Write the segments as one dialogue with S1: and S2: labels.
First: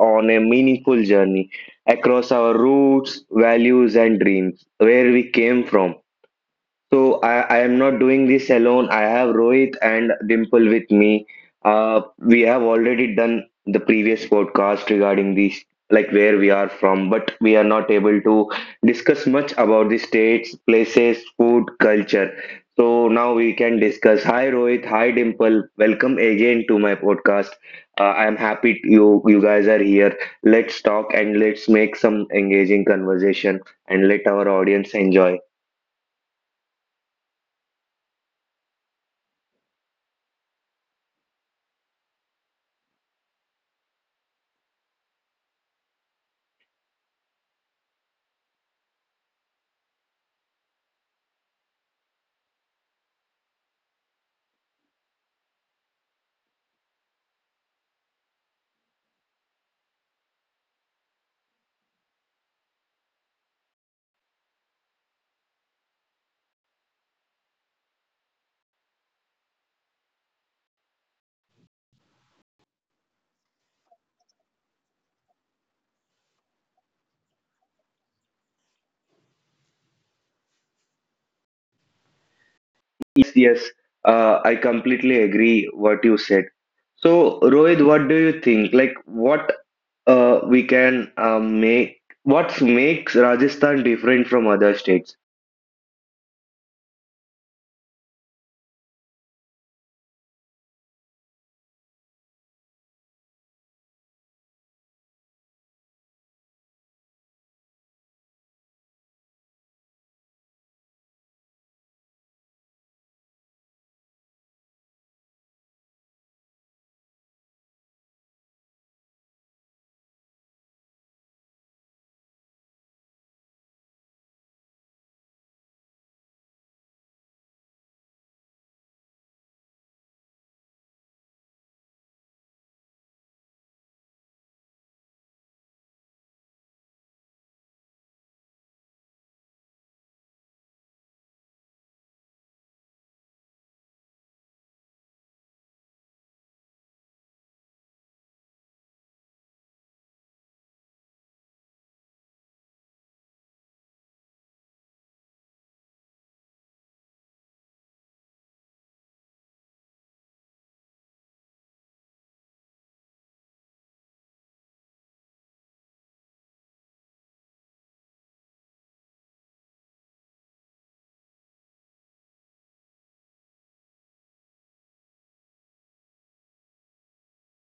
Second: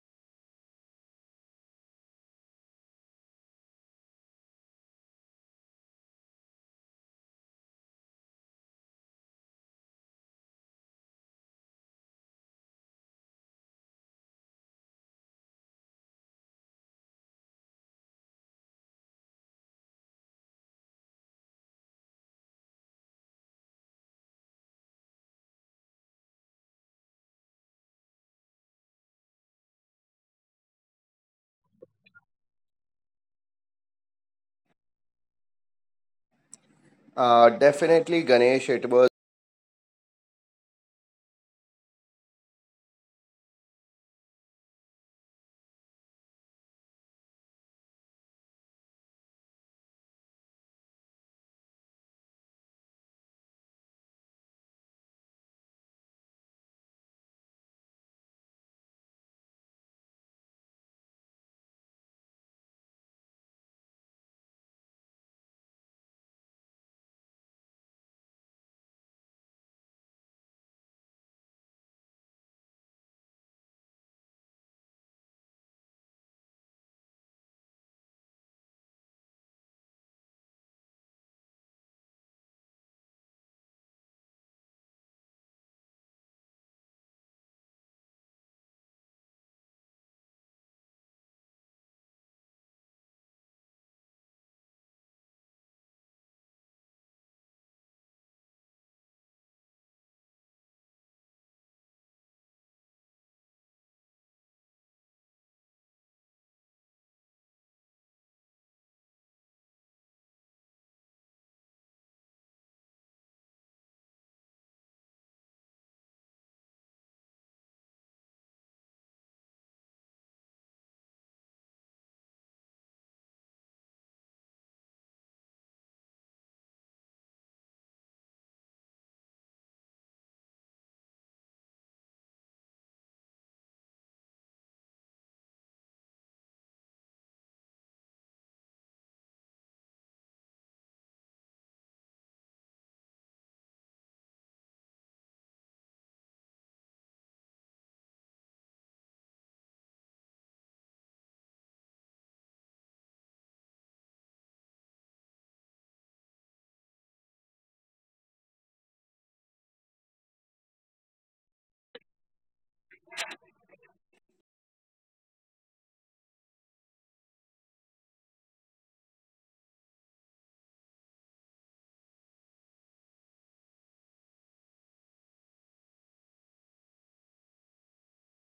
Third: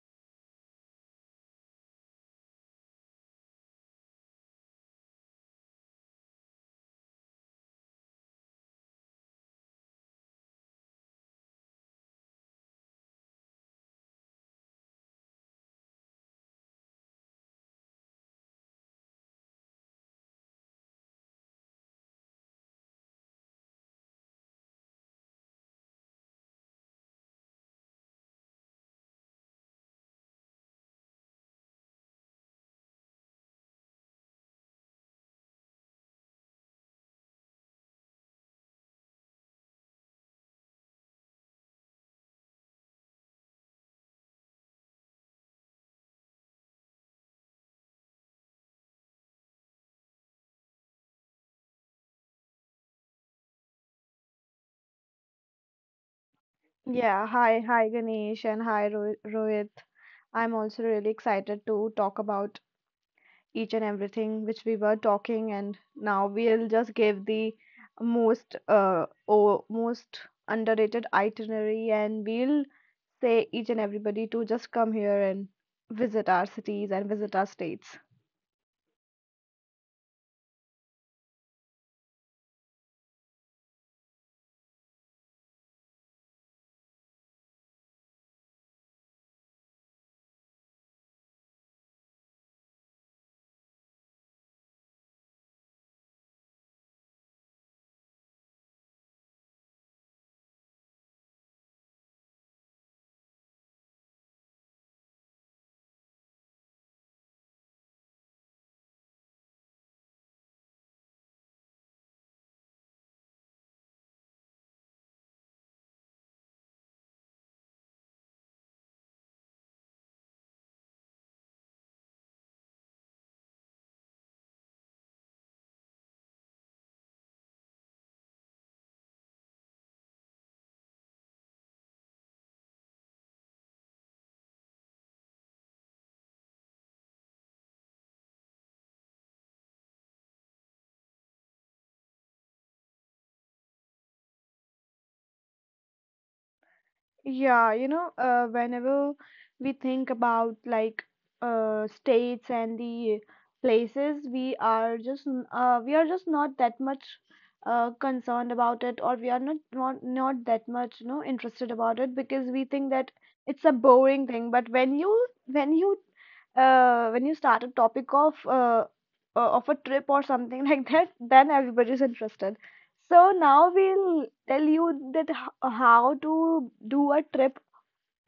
S1: on a meaningful journey across our roots, values, and dreams, where we came from. So I am not doing this alone. I have Rohit and Dimple with me. We have already done the previous podcast regarding this, like where we are from, but we are not able to discuss much about the states, places, food, culture. So now we can discuss. Hi Rohit, hi Dimple. Welcome again to my podcast. I am happy you guys are here. Let's talk and let's make some engaging conversation and let our audience enjoy.
S2: Definitely, Ganesh. It was
S3: Yeah, hi, Ganesh and hi Ro Rohit. I'm also really excited to talk about each and everything which we were talking, and now we'll just give the most or most underrated itinerary, and we'll say each and everybody to just come here and visit our cities and visit our states.
S1: Yes, yes, I completely agree what you said. So, Rohit, what do you think? Like, what makes Rajasthan different from other states?
S3: Yeah, you know, whenever we think about states and the places, we are just we are just not that much concerned about it, or we are not, not that much, you know, interested about it because we think that it's a boring thing. But when you start a topic of a trip or something like that, then everybody's interested. So now we'll tell you that how to do a trip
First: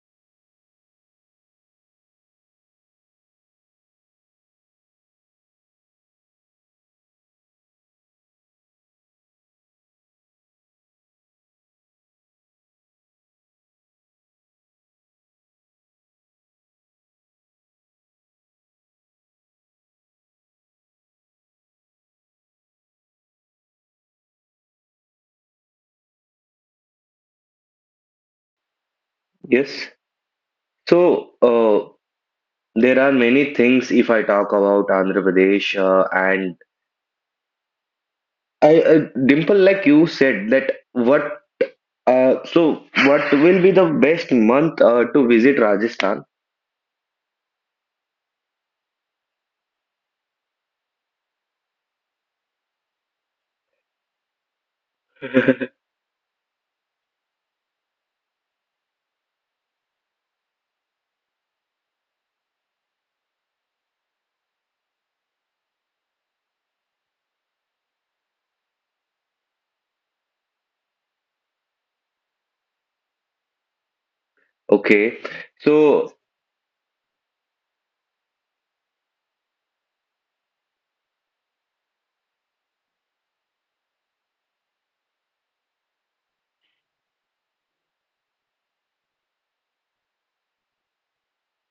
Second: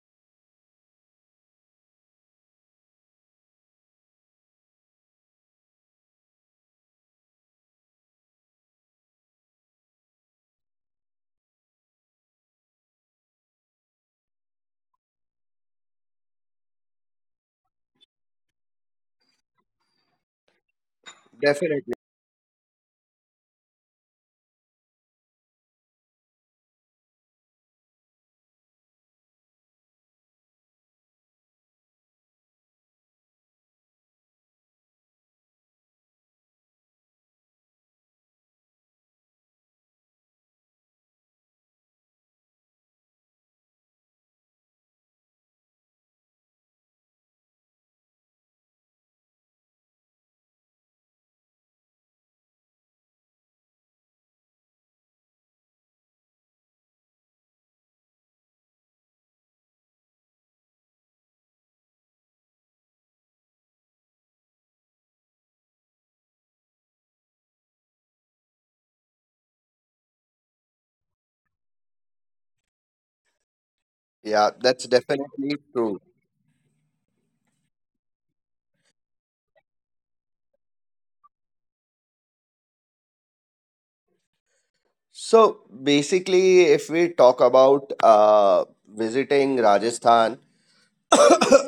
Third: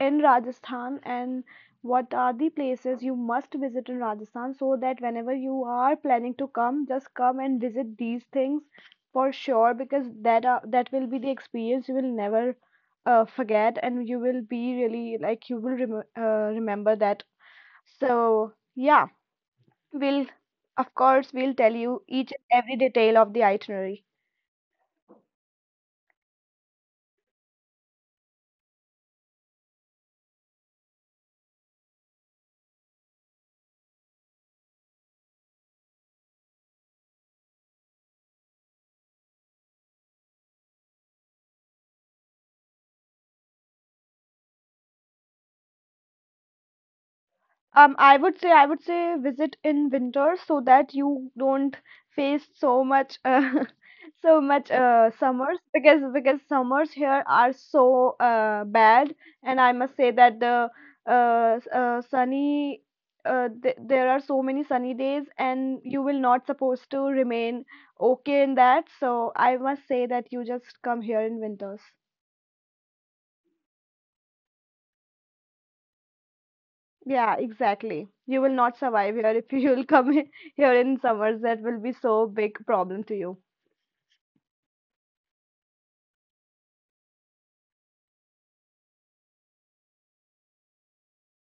S3: in Rajasthan and what are the places you must visit in Rajasthan so that whenever you are planning to come, just come and visit these things for sure because that will be the experience you will never forget and you will be really like you will remember that. So yeah, we'll of course we'll tell
S2: definitely.
S3: you each and every detail of the itinerary.
S1: Yes. So, uh, there are many things if I talk about Andhra Pradesh, Dimple, like you said, so what will be the best month to visit Rajasthan?
S3: I would say visit in winter so that you don't face so much so much summers because summers here are so bad and I must say that sunny th there are so many sunny days and you will not supposed to remain okay in that so I must say that you just come here in winters.
S2: Yeah, that's
S1: Okay,
S2: definitely true.
S1: so
S3: Yeah, exactly. You will not survive here if you'll come here in summers. That will be so big problem to you.
S2: So basically, if we talk about visiting Rajasthan,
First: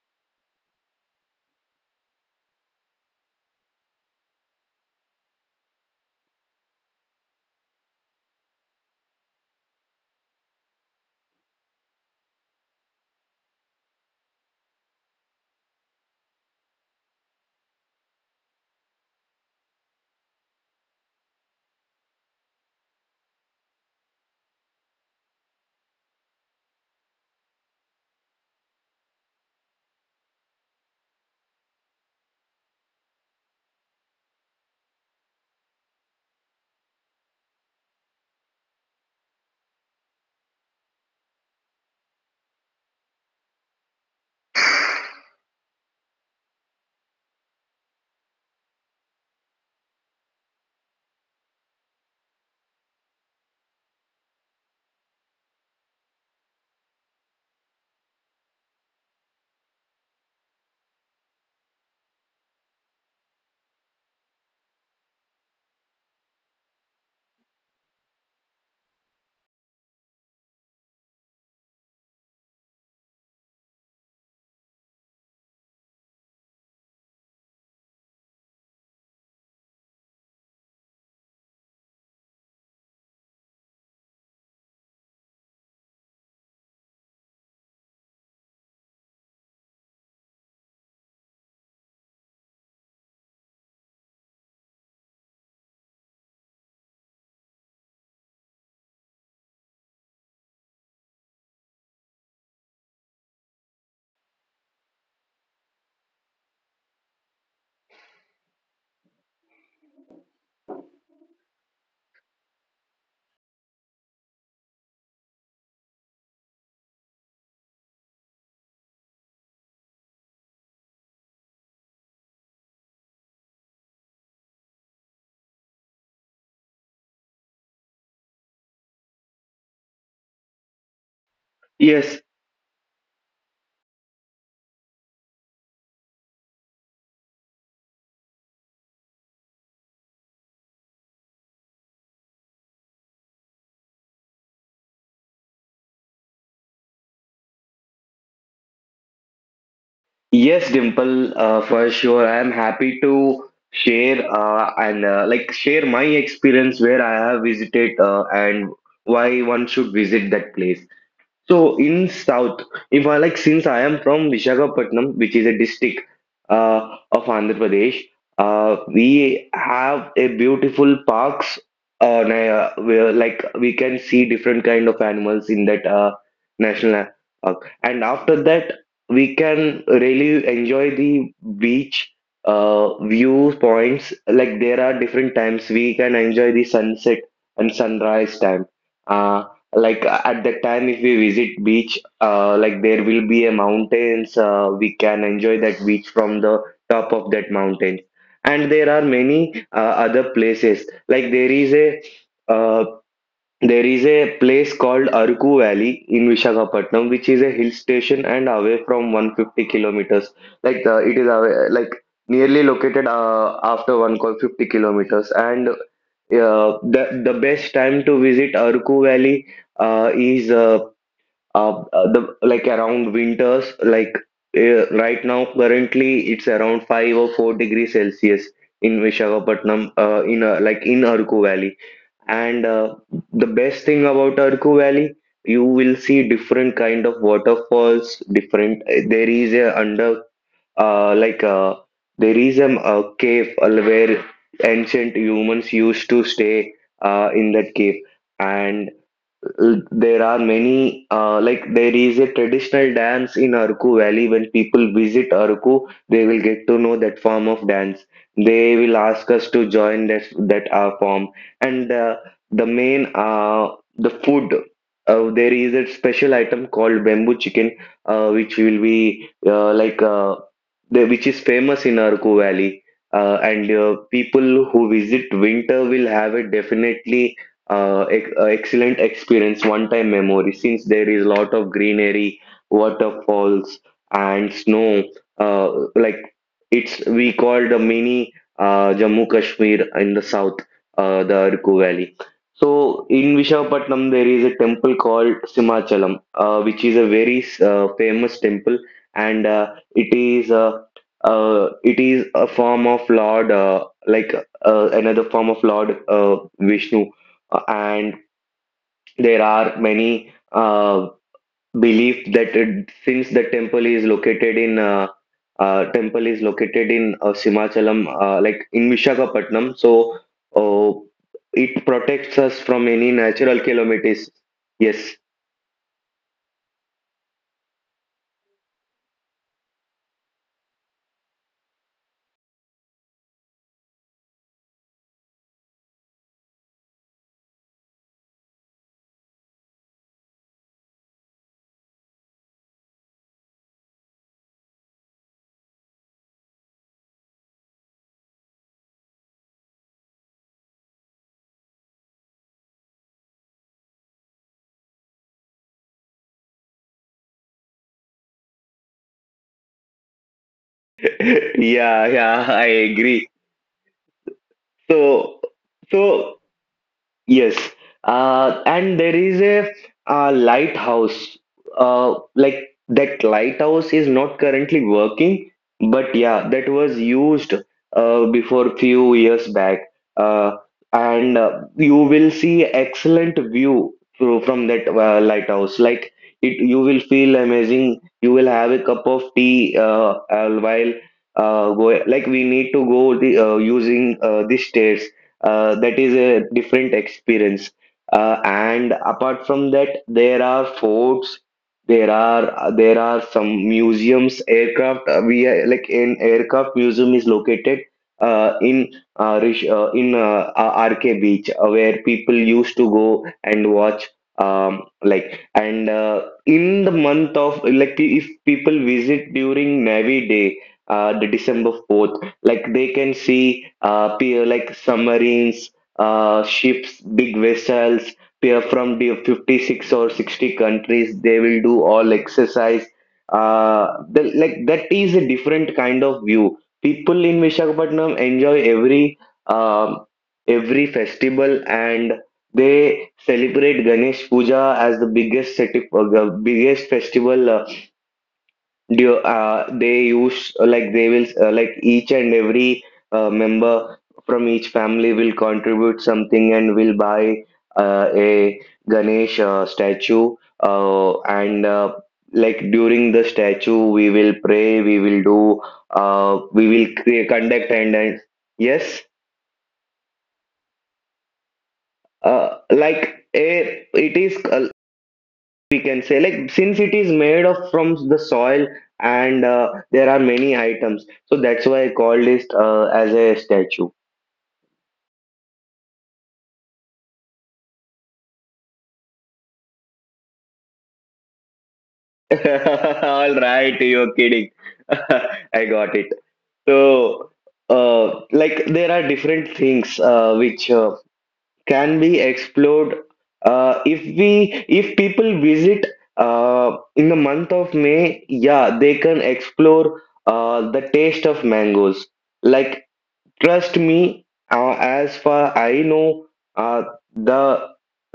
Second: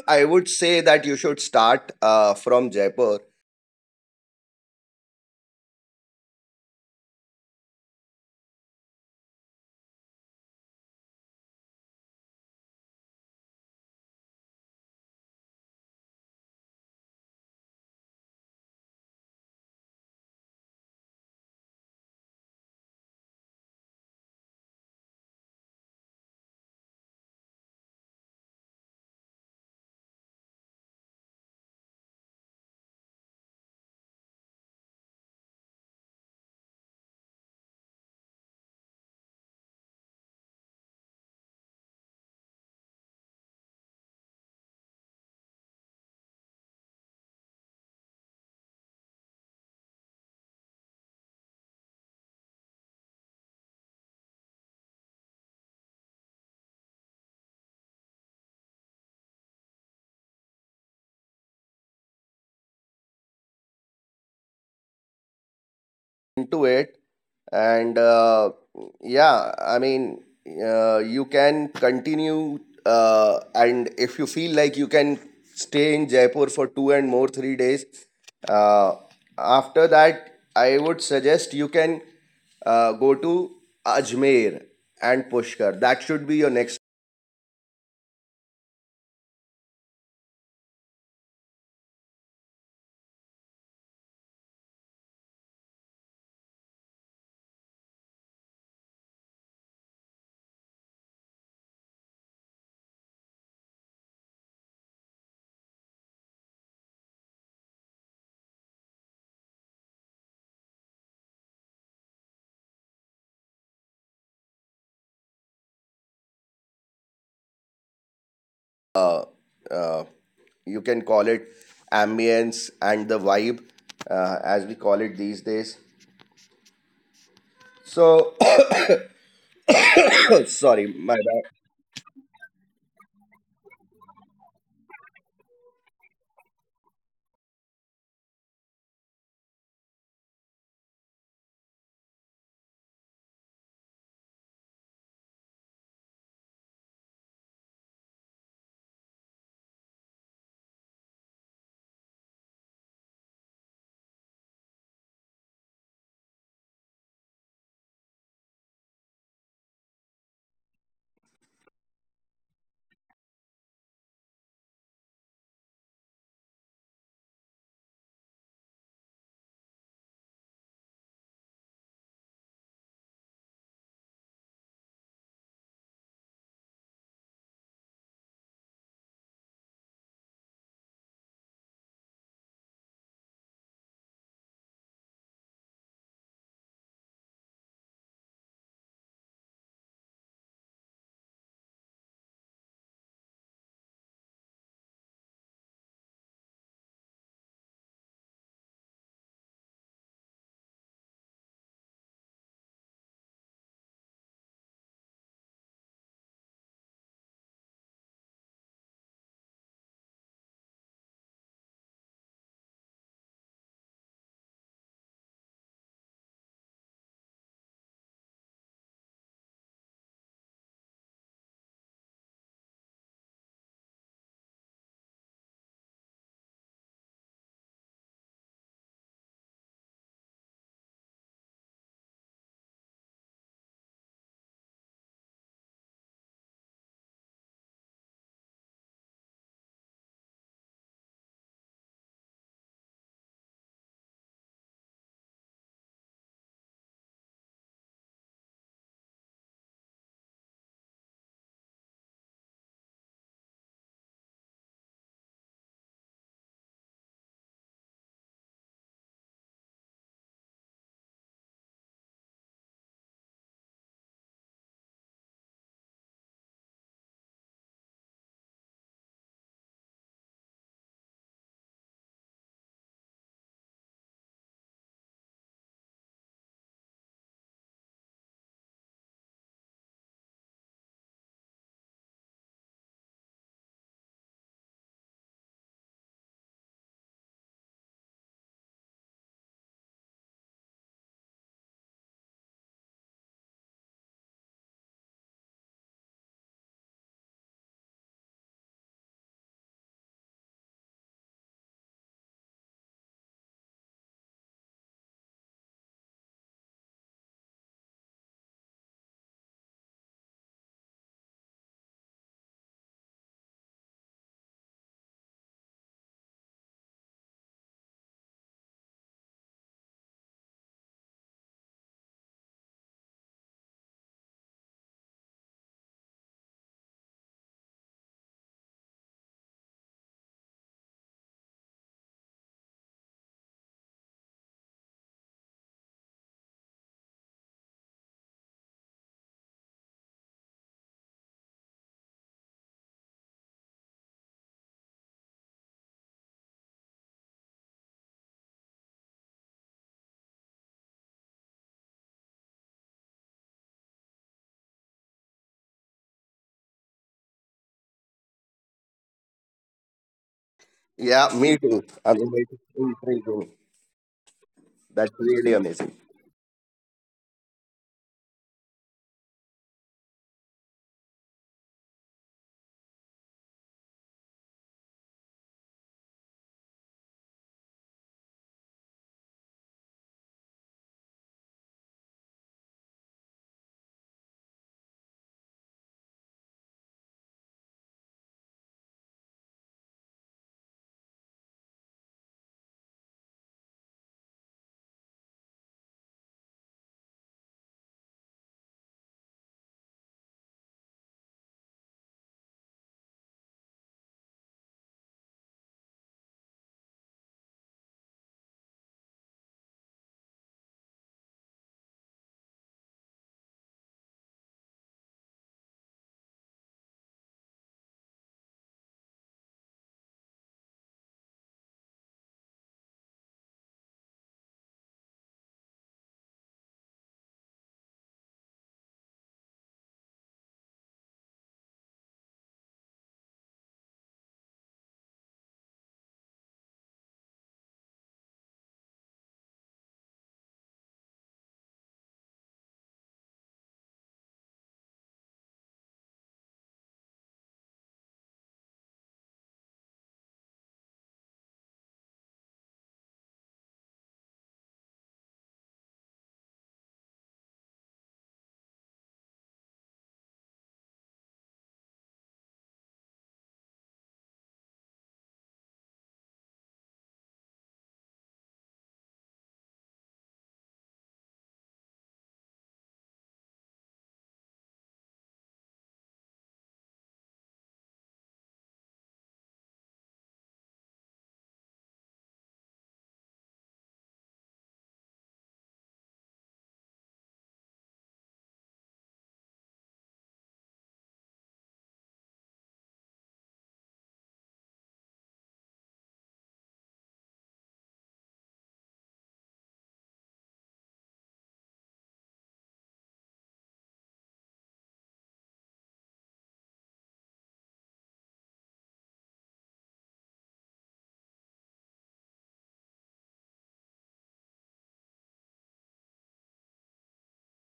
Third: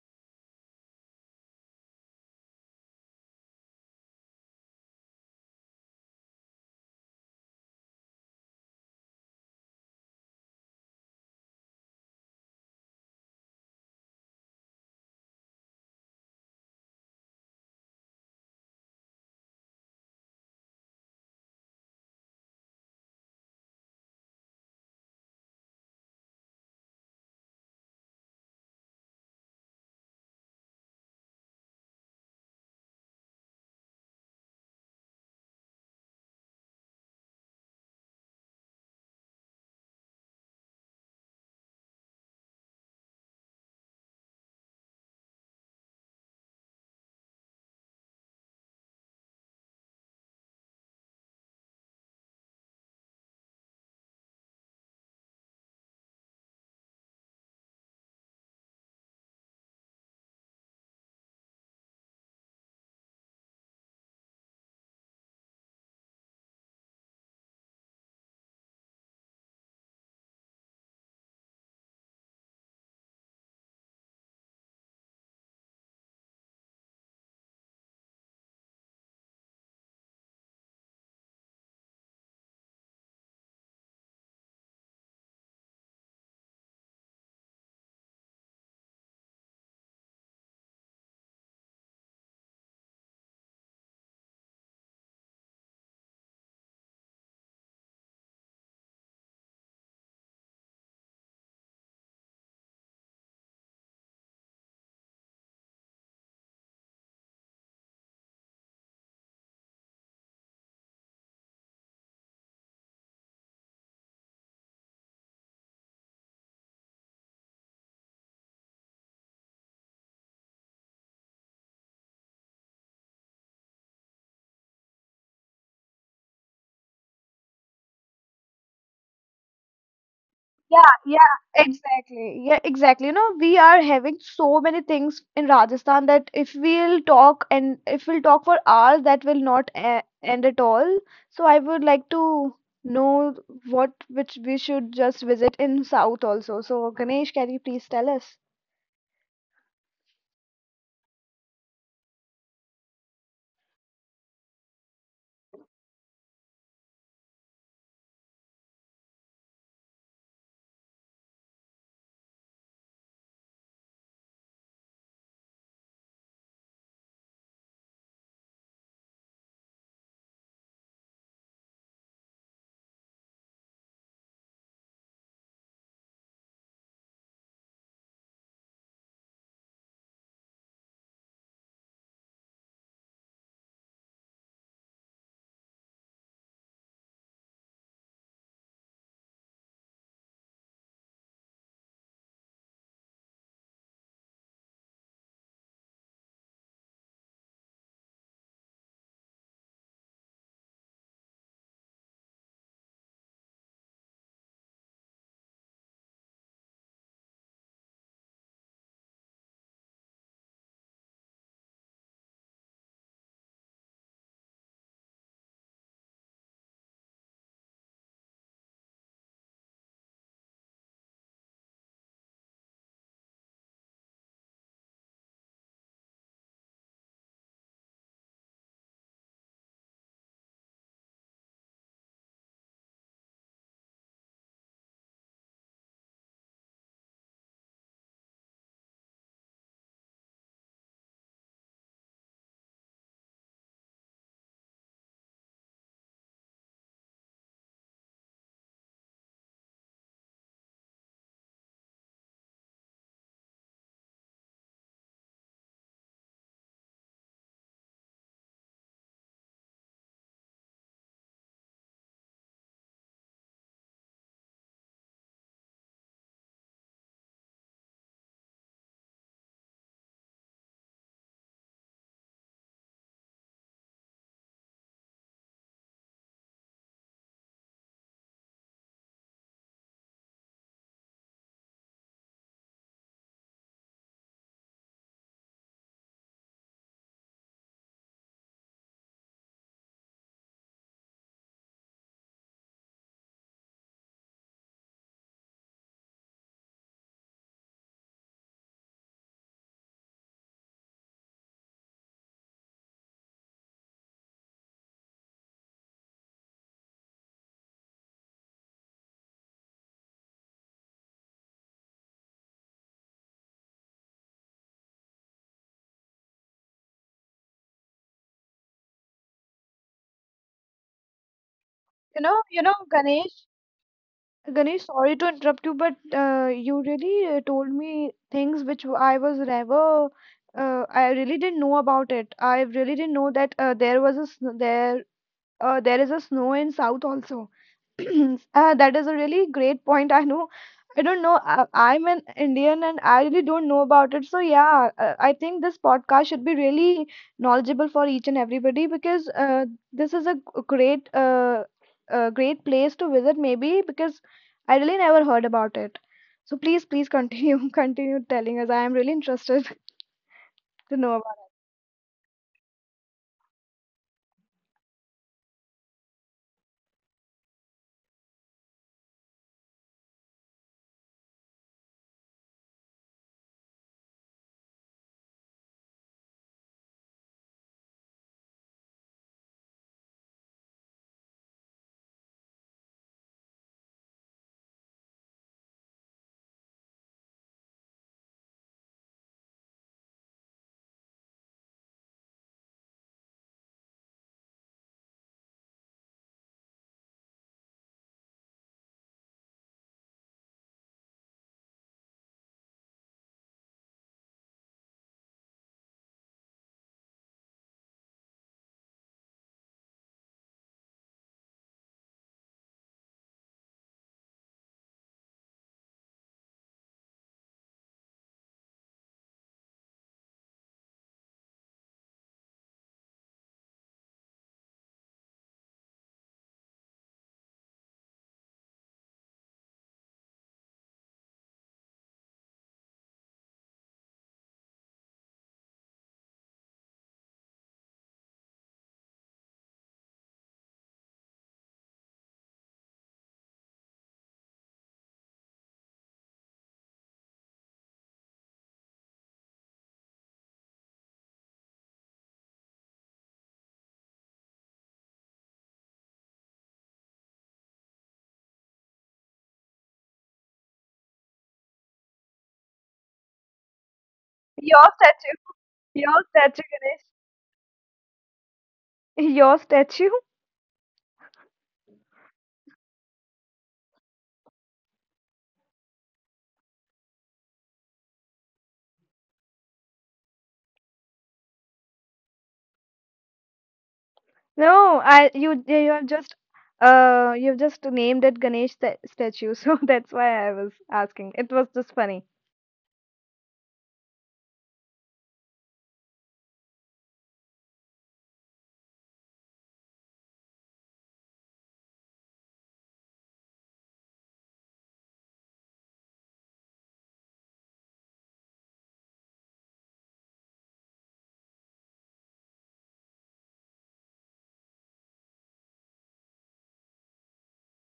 S2: I would say that you should start from Jaipur into it and yeah i mean you can continue and if you feel like you can stay in Jaipur for two and more 3 days, uh, after that I would suggest you can go to Ajmer and Pushkar. That should be your next, you can call it, ambience and the vibe, as we call it these days. So
S3: Yeah,
S2: sorry, my
S3: yeah,
S2: bad.
S1: yes,
S3: exactly. Yeah, exactly. You know, we are having so many things in Rajasthan that if we'll talk for hours, that will not e end at all. So I would like to know what which we should just visit in South also. So Ganesh, can you please tell us?
S1: yes, Dimple, for sure. I am happy to share and like share my experience where I have visited and why one should visit that place. So in South, if I like, since I am from Vishakhapatnam, which is a district of Andhra Pradesh, we have a beautiful parks. Where like we can see different kind of animals in that national park, and after that we can really enjoy the beach view points. Like there are different times we can enjoy the sunset and sunrise time. Uh, at that time if we visit beach like there will be a mountains we can enjoy that beach from the top of that mountain and there are many other places like uh, there is a place called Arku Valley in Vishakhapatnam, which is a hill station and away from 150 kilometers. It is away, like nearly located after 150 kilometers, and the best time to visit Arku Valley is the like around winters. Right now, currently it's around 5 or 4 degrees Celsius in Visakhapatnam, in Arku Valley. And the best thing about Arku Valley, you will see different kind of waterfalls. Different there is a under like There is a cave where ancient humans used to stay in that cave, and there are many, like there is a traditional dance in Arku Valley. When people visit Arku, they will get to know that form of dance. They will ask us to join that that form. And the main, uh, the food. There is a special item called bamboo chicken, which will be like the, which is famous in Arku Valley. And People who visit winter will have a definitely excellent experience, one-time memory, since there is a lot of greenery, waterfalls, and snow. Uh, like it's we call the mini Jammu Kashmir in the south, the Arku Valley. So in Vishakhapatnam there is a temple called Simachalam, which is a very famous temple, and it is a form of Lord, another form of Lord Vishnu and there are many belief that since the temple is located in Simachalam, in Vishakhapatnam, so uh, it protects
S3: You
S1: us
S3: know,
S1: from
S3: you know,
S1: any natural
S3: Ganesh,
S1: calamities. Yes.
S3: Ganesh, sorry to interrupt you, but you really told me things which I was never, I really didn't know about it. I really didn't know that there was a there is a snow in south also that is a really great point. I know, I don't know, I'm an Indian and I really don't know about it. So yeah, I think this podcast should be really knowledgeable for each and everybody because this is a g- great a great place to visit maybe because I really never heard about it. So please, continue continue telling us. I am really interested to know about
S2: Yeah,
S1: Yeah,
S2: me too.
S1: yeah, I
S2: I'm amazing.
S1: agree.
S2: Intriguing.
S1: So,
S2: That's really
S1: so
S2: amazing.
S1: Yes, and there is a, lighthouse. That lighthouse is not currently working, but yeah, that was used before few years back. Uh, and You will see excellent view through from that lighthouse. Like it, you will feel amazing. You will have a cup of tea while go. Like we need to using the stairs that is a different experience and apart from that there are forts there are some museums aircraft like an aircraft museum is located in Rish, in RK Beach where people used to go and watch like and in the month of like if people visit during Navy Day, the December 4th, like they can see peer like submarines, ships, big vessels, peer from the 56 or 60 countries. They will do all exercise, like that is a different kind of view people in Vishakhapatnam enjoy. Um, every festival and they celebrate Ganesh Puja as the biggest festival. Do they use like They will, each and every member from each family will contribute something and will buy a Ganesh statue and like during the statue we will pray,
S3: it.
S1: we will
S3: Your
S1: do
S3: statue? your statue ganesh
S1: conduct and yes,
S3: Your statue?
S1: like a it is, we can say, like since it is made of from the soil, and there are many items, so that's why I called it as a statue.
S3: No, I you you have just you've just named it Ganesh statue, so that's why I was asking. It was just funny.
S1: All right, you're kidding. I got it. So like there are different things which can be explored uh, if we if people visit in the month of May, yeah, they can explore the taste of mangoes, like, trust me, as far I know, uh, the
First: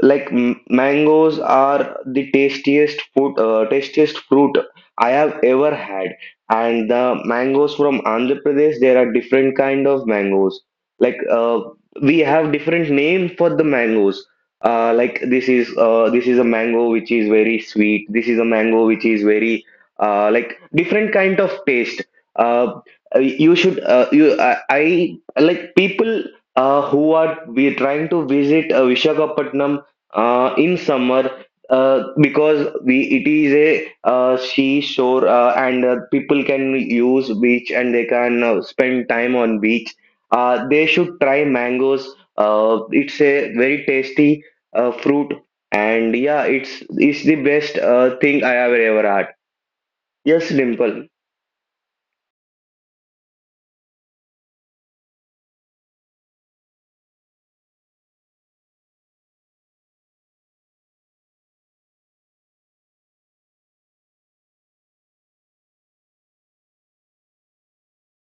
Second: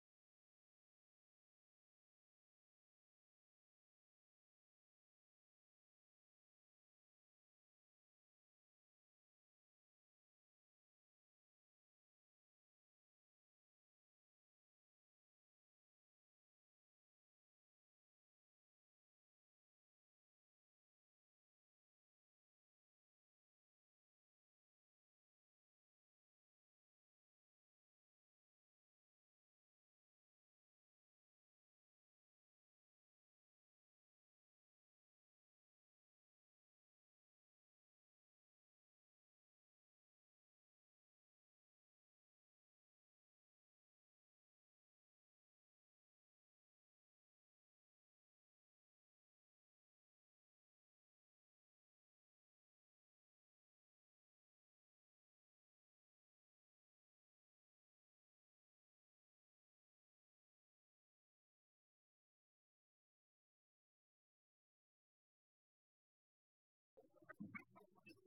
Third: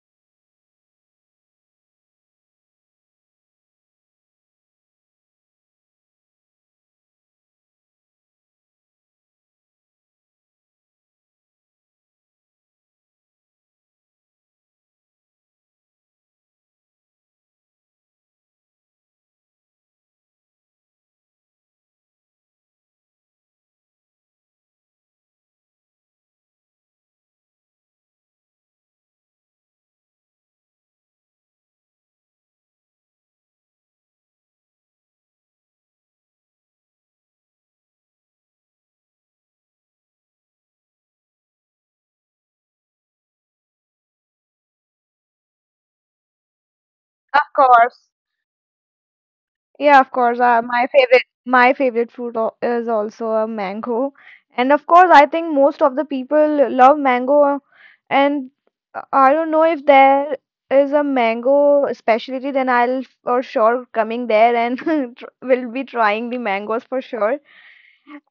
S1: mangoes are the tastiest food, tastiest fruit I have ever had. And the mangoes from Andhra Pradesh, there are different kind of mangoes. Like uh, we have different name for the mangoes. This is a mango which is very sweet. This is a mango which is very like different kind of taste. Uh, you should you I Like people who are we trying to visit Vishakhapatnam in summer because we it is a seashore and people can use beach and they can spend time on beach. They should try mangoes. It's a very tasty fruit and yeah, it's
S3: Of
S1: the best
S3: course.
S1: thing I have ever had.
S3: Yeah, of course.
S1: Yes, Dimple.
S3: My favorite fruit is also a mango. And of course, I think most of the people love mango and I don't know if there is a mango specialty, then I'll for sure coming there and tr will be trying the mangoes for sure.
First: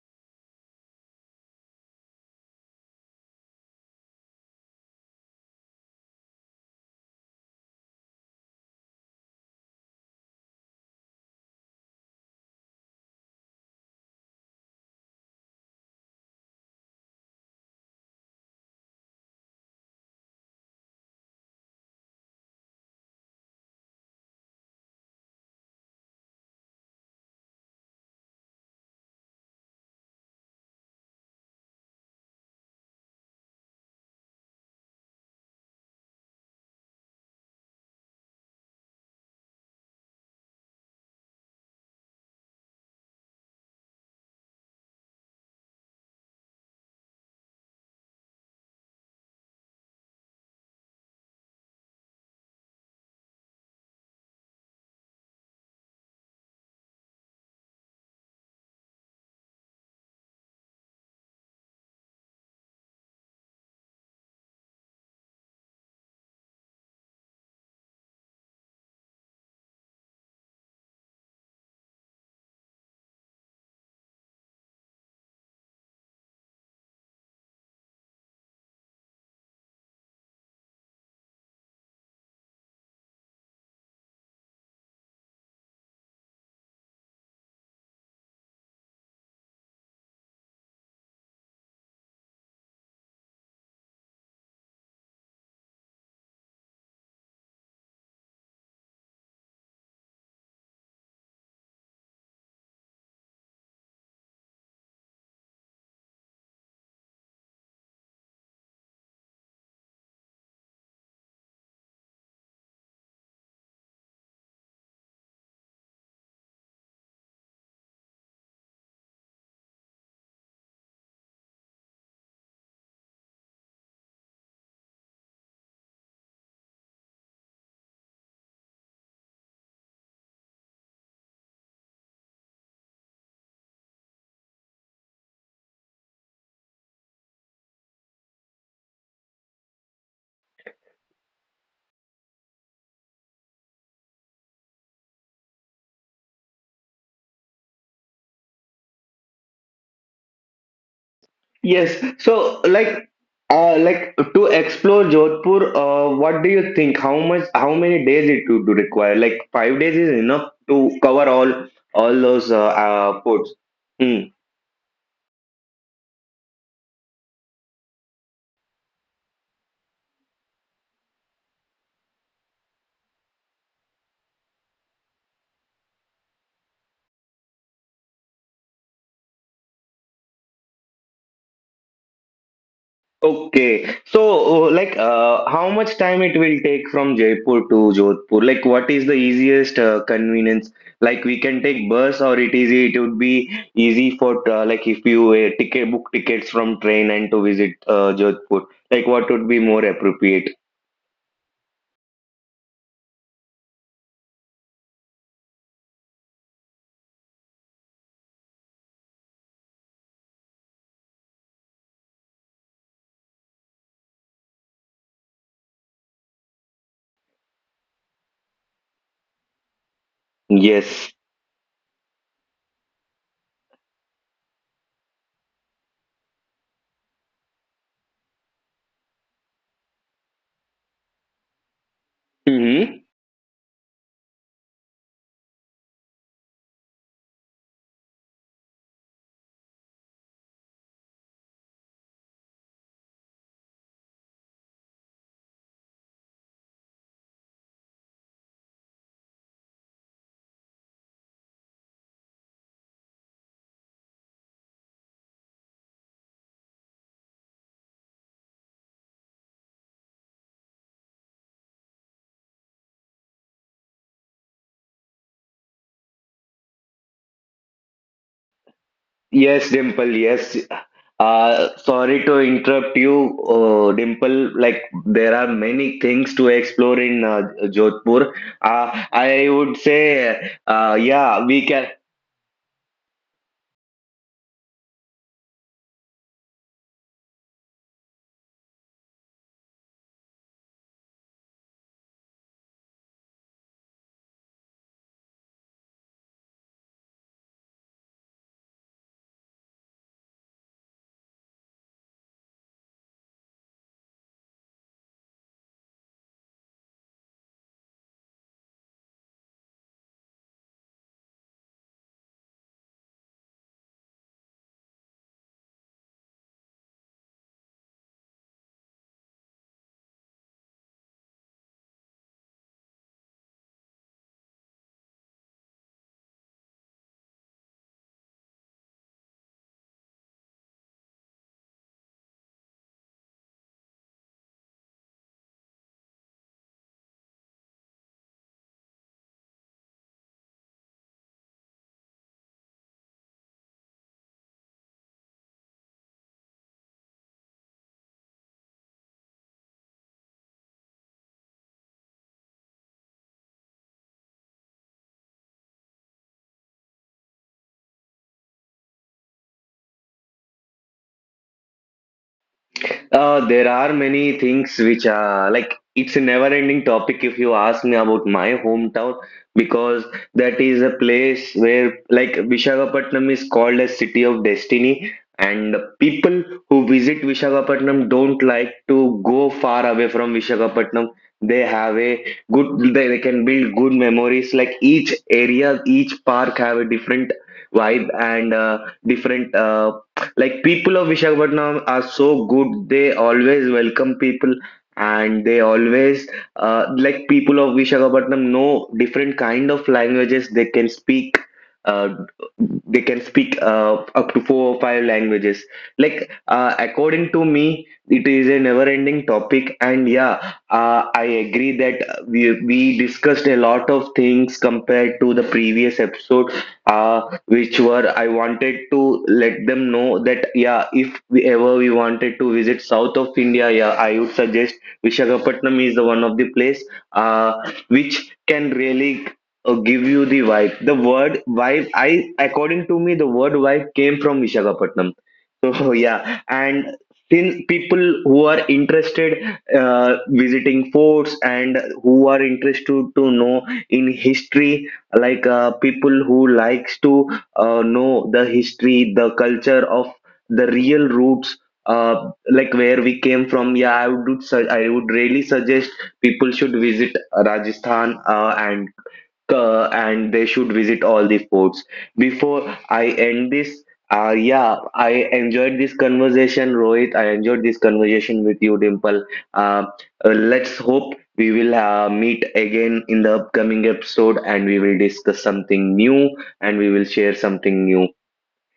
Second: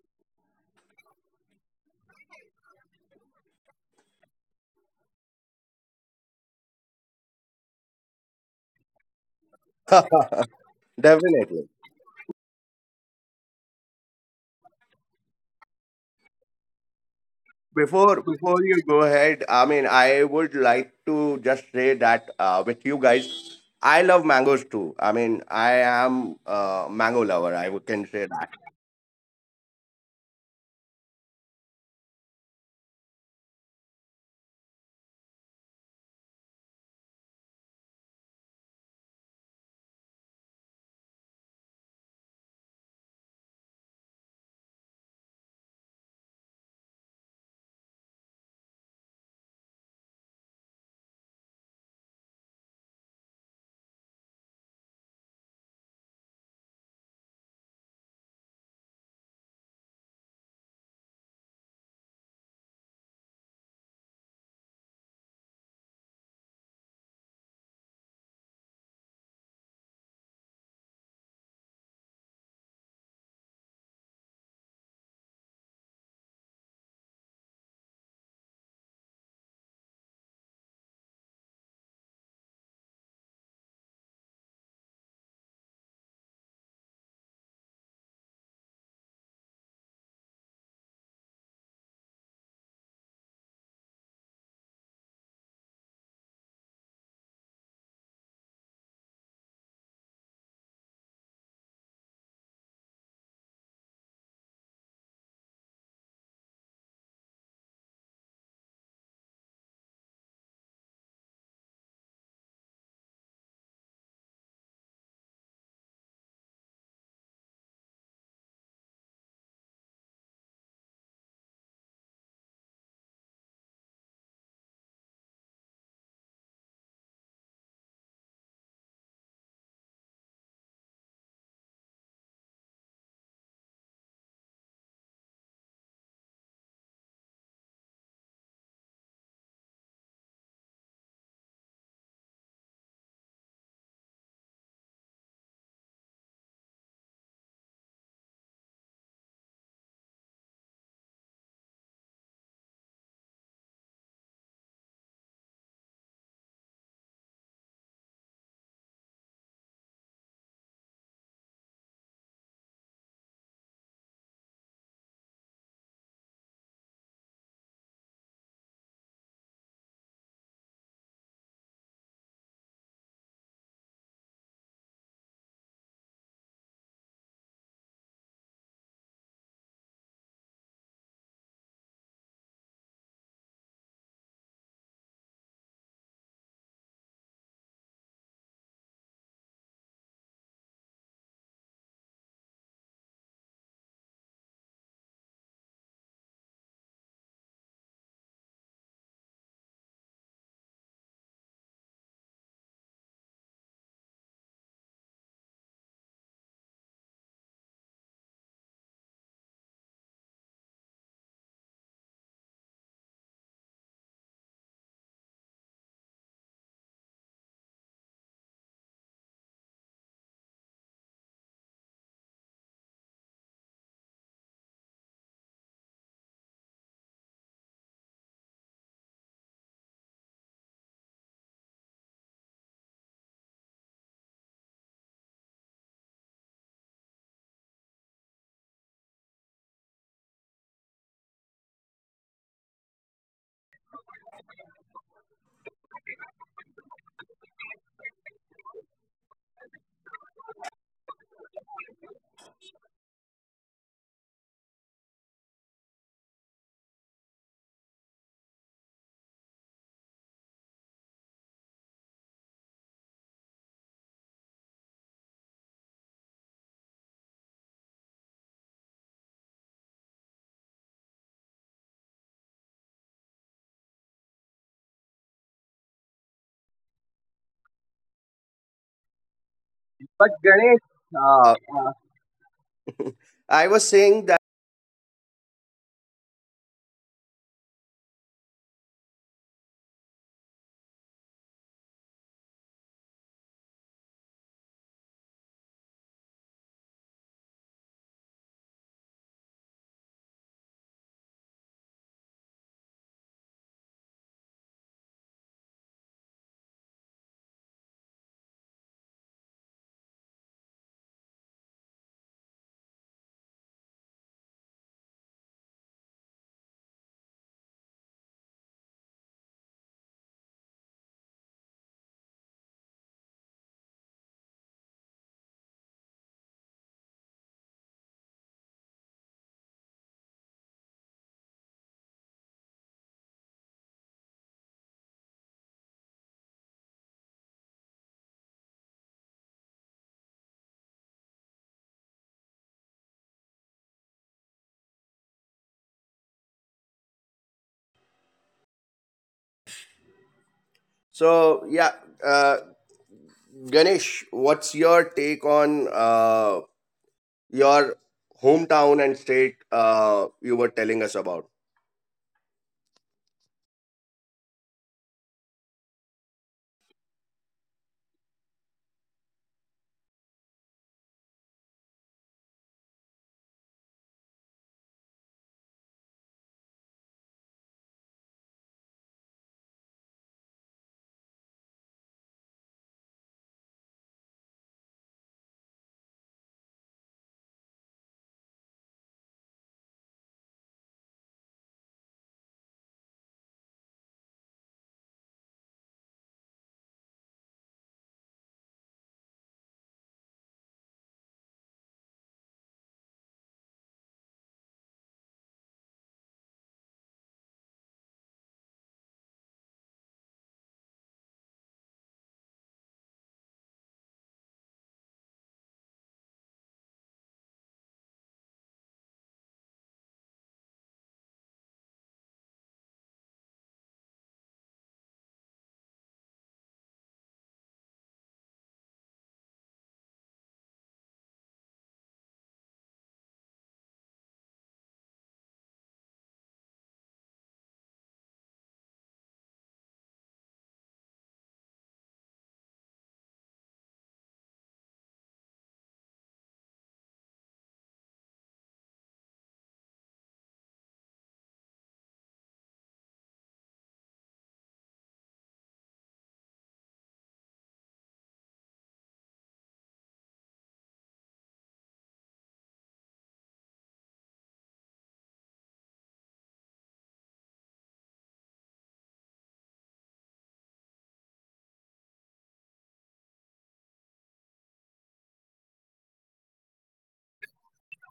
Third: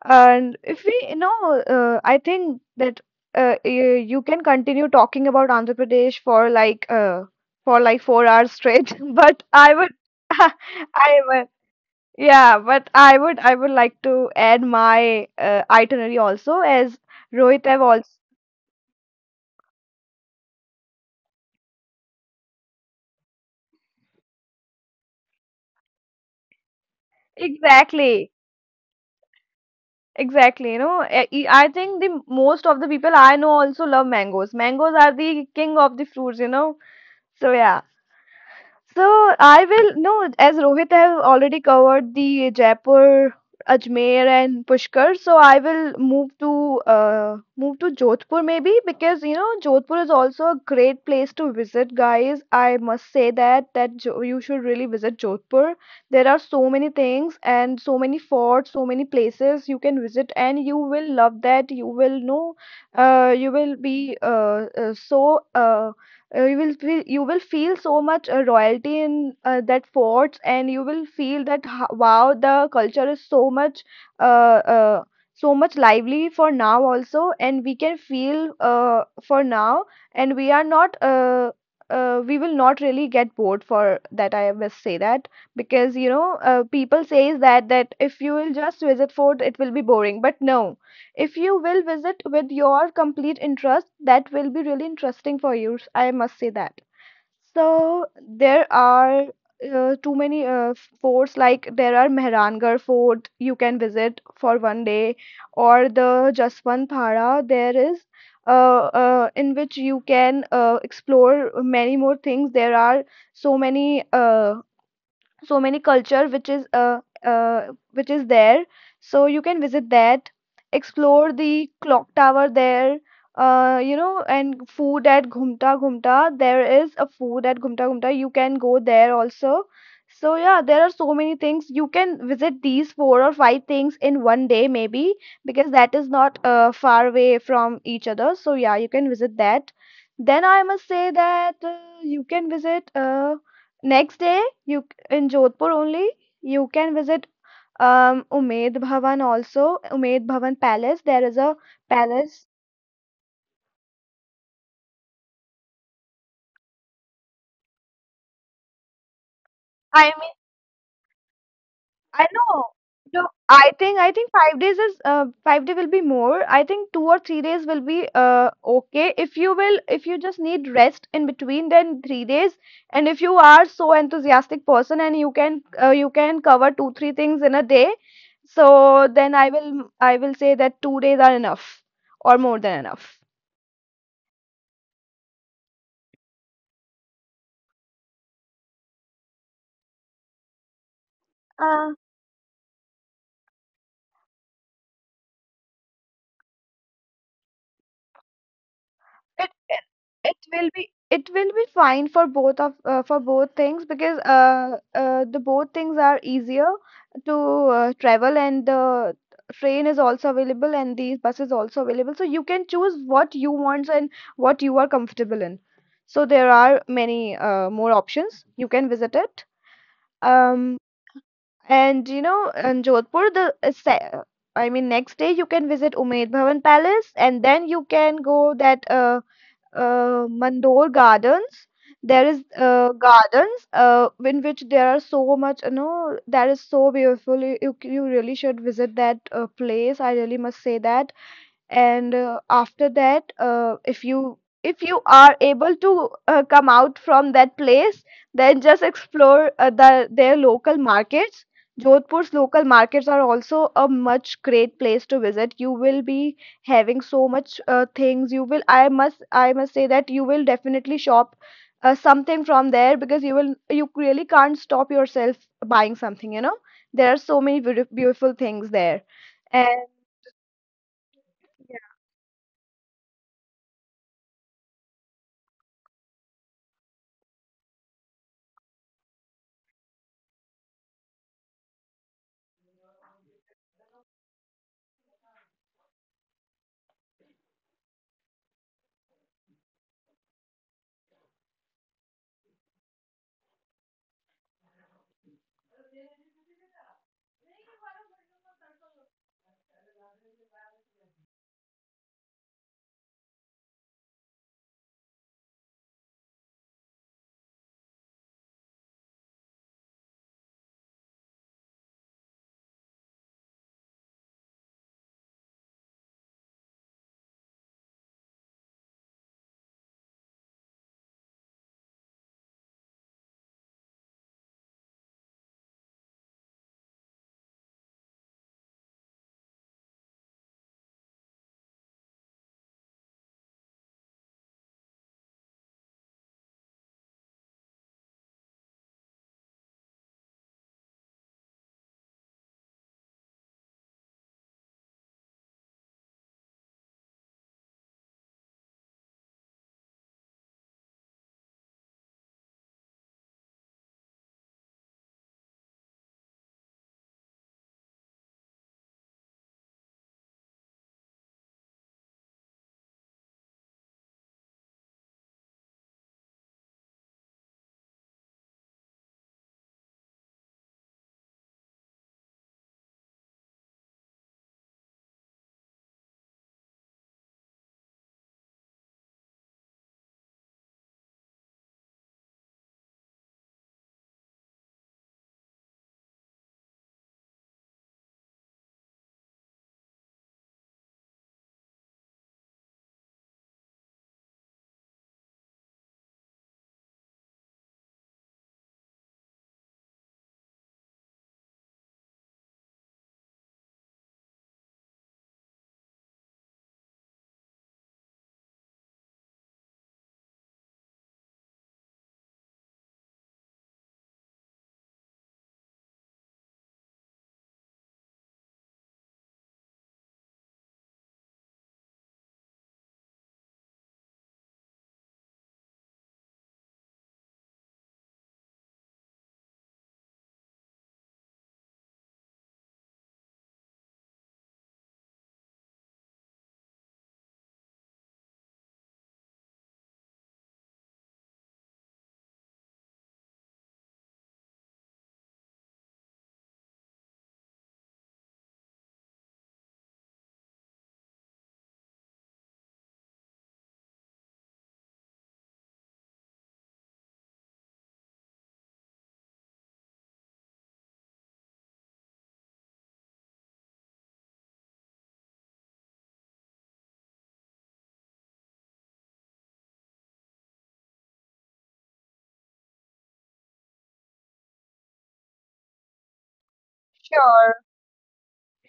S3: And if we, you know, I think that you can continue talking about Andhra Pradesh for for like 4 hours straight. But I would, I would,
S2: Definitely.
S3: yeah. I would like to add my itinerary also, as Rohit have also
S2: Before before you go ahead, I mean, I would like to just say that with you guys, I love mangoes too. I mean, I am a mango lover. I would- can say
S3: exactly,
S2: that.
S3: exactly. You know, I think the most of the people I know also love mangoes. Mangoes are the king of the fruits. You know, so yeah. So I will no, as Rohit have already covered the Jaipur, Ajmer and Pushkar, so I will move to Jodhpur maybe because you know Jodhpur is also a great place to visit, guys. I must say that that jo you should really visit Jodhpur. There are so many things and so many forts, so many places you can visit, and you will love that. You will know, you will be uh, you will feel, so much royalty in that forts and you will feel that wow, the culture is so much uh, uh, so much lively for now also, and we can feel for now, and we are not we will not really get bored. For that, I must say that because you know people says that that if you will just visit fort it will be boring, but no, if you will visit with your complete interest, that will be really interesting for you. I must say that. So there are too many forts, like there are Mehrangarh Fort you can visit for 1 day, or the Jaswant Thara. There is in which you can explore many more things. There are so many so many culture which is there, so you can visit that, explore the clock tower there, you know, and food at Ghumta Ghumta. There is a food at Ghumta Ghumta, you can go there also. So yeah, there are so many things, you can visit these four or five things in 1 day maybe because that is not far away from each other. So yeah, you can visit that. Then I must say that you can visit next day you in Jodhpur only. You can visit Umed Bhavan also, Umed Bhavan Palace. There is a
S1: Yes.
S3: palace.
S1: So, like to explore Jodhpur, what do you think? How much? How many days it would require? Like 5 days is
S3: I mean,
S1: enough to cover all
S3: I
S1: those
S3: know. No,
S1: ports. Hmm.
S3: I think 5 days is 5 day will be more. I think 2 or 3 days will be okay. If you just need rest in between, then 3 days. And if you are so enthusiastic person and you can cover 2 3 things in a day, so then I will say that 2 days are enough or more than enough.
S1: Okay, so how much time it will take from Jaipur to Jodhpur? Like, what is the easiest convenience? Like, we can take bus, or it easy. It would be easy for like if you ticket book tickets from train and to visit Jodhpur. Like, what would
S3: it
S1: be
S3: it
S1: more
S3: it
S1: appropriate?
S3: will be it will be fine for both of for both things because the both things are easier to travel, and the train is also available and the bus is also available, so you can choose what you want and what you are comfortable in. So there are many more options you can visit it. um
S1: Yes.
S3: and you know in Jodhpur I mean next day you can visit Umed Bhavan Palace and then you can go that Mandor Gardens. There is
S1: Mm-hmm.
S3: gardens in which there are so much, you know, that is so beautiful. You you really should visit that place. I really must say that. And after that if you, if you are able to come out from that place, then just explore their local markets. Jodhpur's local markets are also a much great place to visit. You will be having so much things. You will i must I must say that you will definitely shop something from there because you really can't stop yourself buying something, you know. There are so many beautiful things there.
S1: Yes,
S3: And
S1: Dimple, yes.
S3: yeah,
S1: Sorry to interrupt you, Dimple. Like, there are many things to explore in Jodhpur. I would
S2: But
S1: say,
S2: Ganesh,
S1: yeah, we
S2: uh,
S1: can.
S2: uh, I was saying that. So yeah, uh, Ganesh, what's your take on your hometown and state you were telling us about?
S1: There are many things which are like it's a never ending topic if you ask me about my hometown because that is a place where like Visakhapatnam is called as city of destiny and people who visit Visakhapatnam don't like to go far away from Visakhapatnam. They have a good They can build good memories, like each area, each park have a different vibe and different like people of Vishakhapatnam are so good. They always welcome people and they always people of Vishakhapatnam know different kind of languages. Uh, they can speak up to four or five languages. According to me, it is a never-ending topic. And yeah, I agree that we discussed a lot of things compared to the previous episode. Uh, which were I wanted to let them know that yeah, if we ever we wanted to visit south of India, yeah, I would suggest Vishakhapatnam is the one of the place uh, which can really give you the vibe. The word vibe, I according to me, the word vibe came from Vishakhapatnam. So yeah, and since people who are interested visiting forts and who are interested to know in history, like people who likes to know the history, the culture of the real roots, where we came from. Yeah, I would really suggest people should visit Rajasthan and they should visit all the forts. Before I end this, yeah, I enjoyed this conversation, Rohit. I enjoyed this conversation with you, Dimple. Uh, let's hope we will meet again in the upcoming episode and we will discuss something new and we will share
S3: sure.
S1: something new.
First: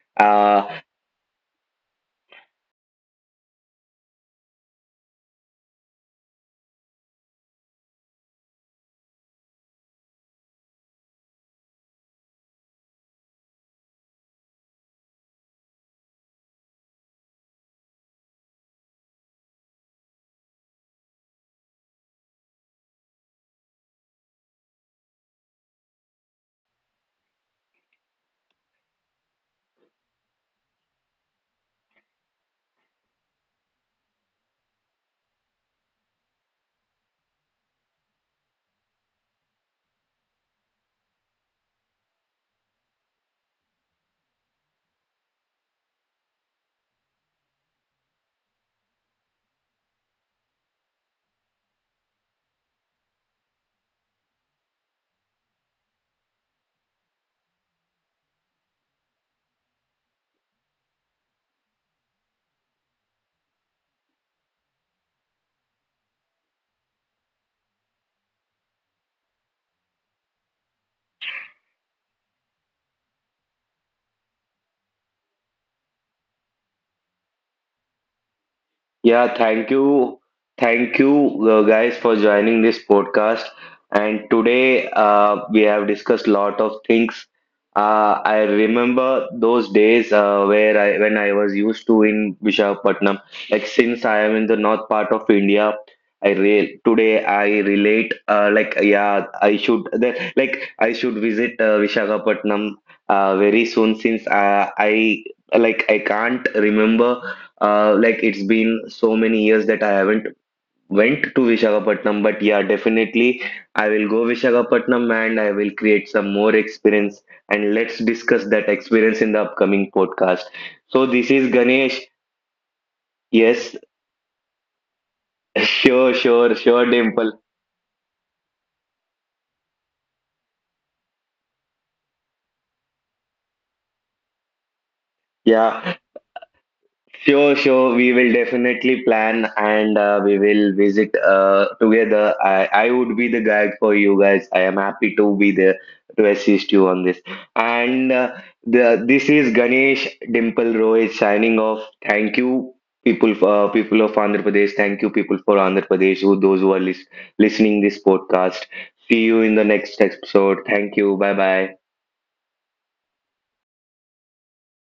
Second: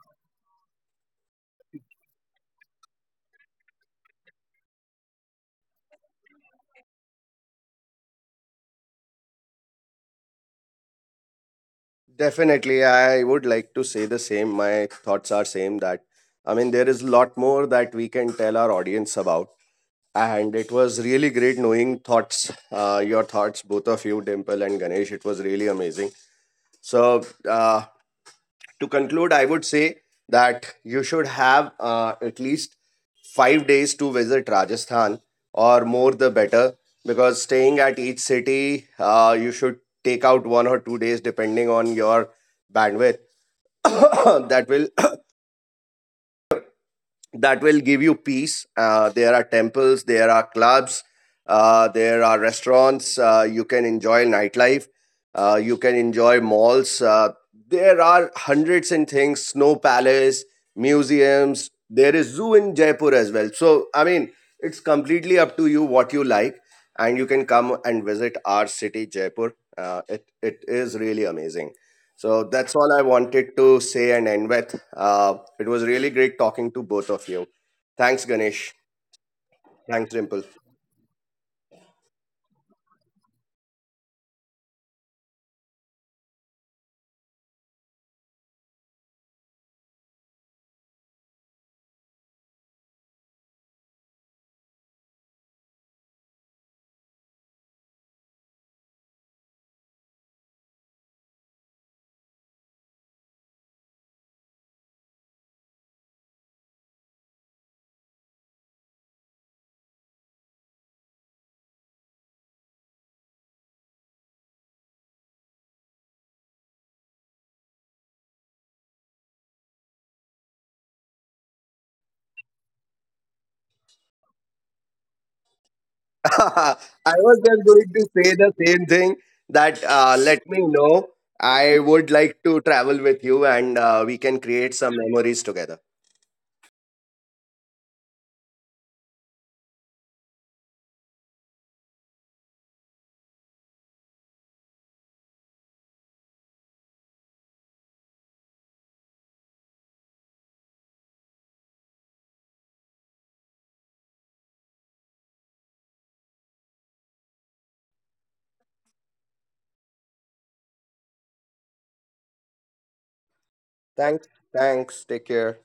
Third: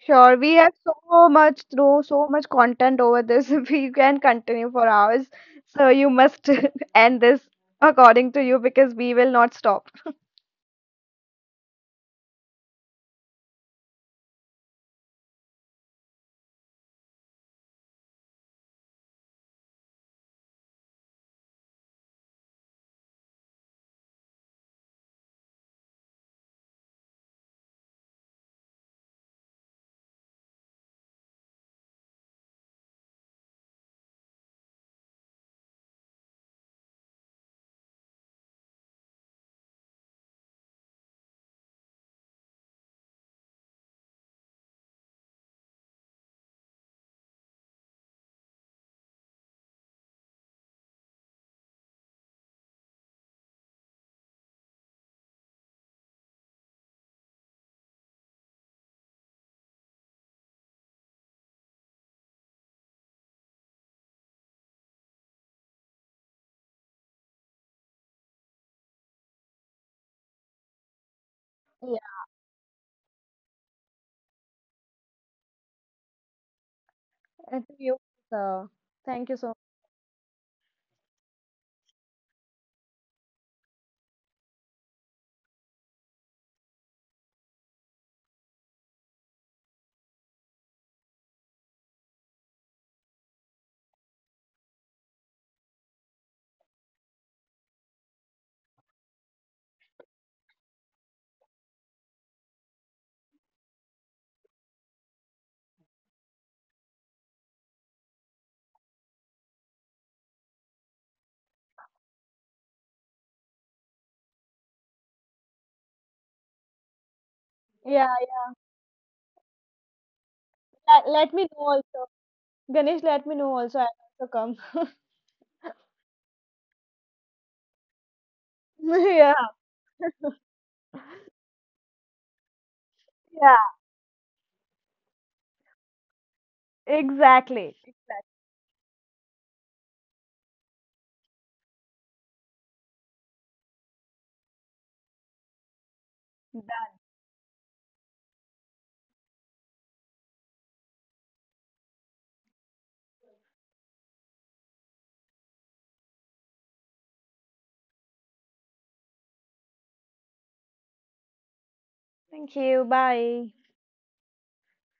S3: Sure, we have
S1: Uh,
S3: so much through so much content over this. We can continue for hours. So you must end this according to you because we will not stop.
S2: Definitely, I would like to say the same. My thoughts are same that I mean there is a lot more that we can tell our audience about, and it was really great knowing thoughts, your thoughts, both of you, Dimple and Ganesh. It was really amazing. So to conclude, I would say that you should have at least 5 days to visit Rajasthan, or more the better, because staying at each city, you should take out 1 or 2 days depending on your bandwidth that will that will give you peace. There are temples, there are clubs, there are restaurants. You can enjoy nightlife. You can enjoy malls. There are hundreds and things. Snow Palace, museums. There is zoo in Jaipur as well. So I mean, it's completely up to you what you like, and you can come and visit our city, Jaipur. It is really amazing. So
S3: Yeah,
S2: that's all I wanted to say and end with. It was really great talking to both of you. Thanks,
S3: and to you,
S2: Ganesh.
S3: sir. Thank you
S1: Yeah,
S2: Thanks,
S3: so much.
S2: Dimple.
S1: thank you. Thank you, guys, for joining this podcast. And today we have discussed a lot of things. I remember those days when I was used to in Vishakhapatnam. Like since I am in the north part of India, I re today I relate. Yeah, I should I should visit Vishakhapatnam very soon since I can't remember it's been so many years that I haven't went to Visakhapatnam, but yeah, definitely I will go Visakhapatnam and I will create some more experience and
S3: Yeah,
S1: let's discuss that experience in the upcoming podcast. So
S3: let
S1: this
S3: me know
S1: is
S3: also.
S1: Ganesh.
S3: Ganesh, let me know also.
S1: Yes,
S3: I'll also come.
S1: sure,
S2: I
S1: sure,
S2: was just
S1: sure,
S2: going to
S1: Dimple.
S2: say the same thing that
S3: Yeah.
S2: let me know. I would like to travel with you and we
S3: Yeah,
S2: can create some memories together.
S1: Yeah, sure,
S3: exactly. Exactly.
S1: sure. We will definitely plan and we will visit together. I would be the guide for you guys. I am happy to be there to assist you on this. And the this is Ganesh Dimple Rohit signing off. Thank you, people, for people of Andhra Pradesh. Thank you, people, for Andhra Pradesh, who those who are listening this podcast. See you in the next episode. Thank you. Bye bye.
S3: Thank you. Bye.
S2: Thanks. Thanks. Take care.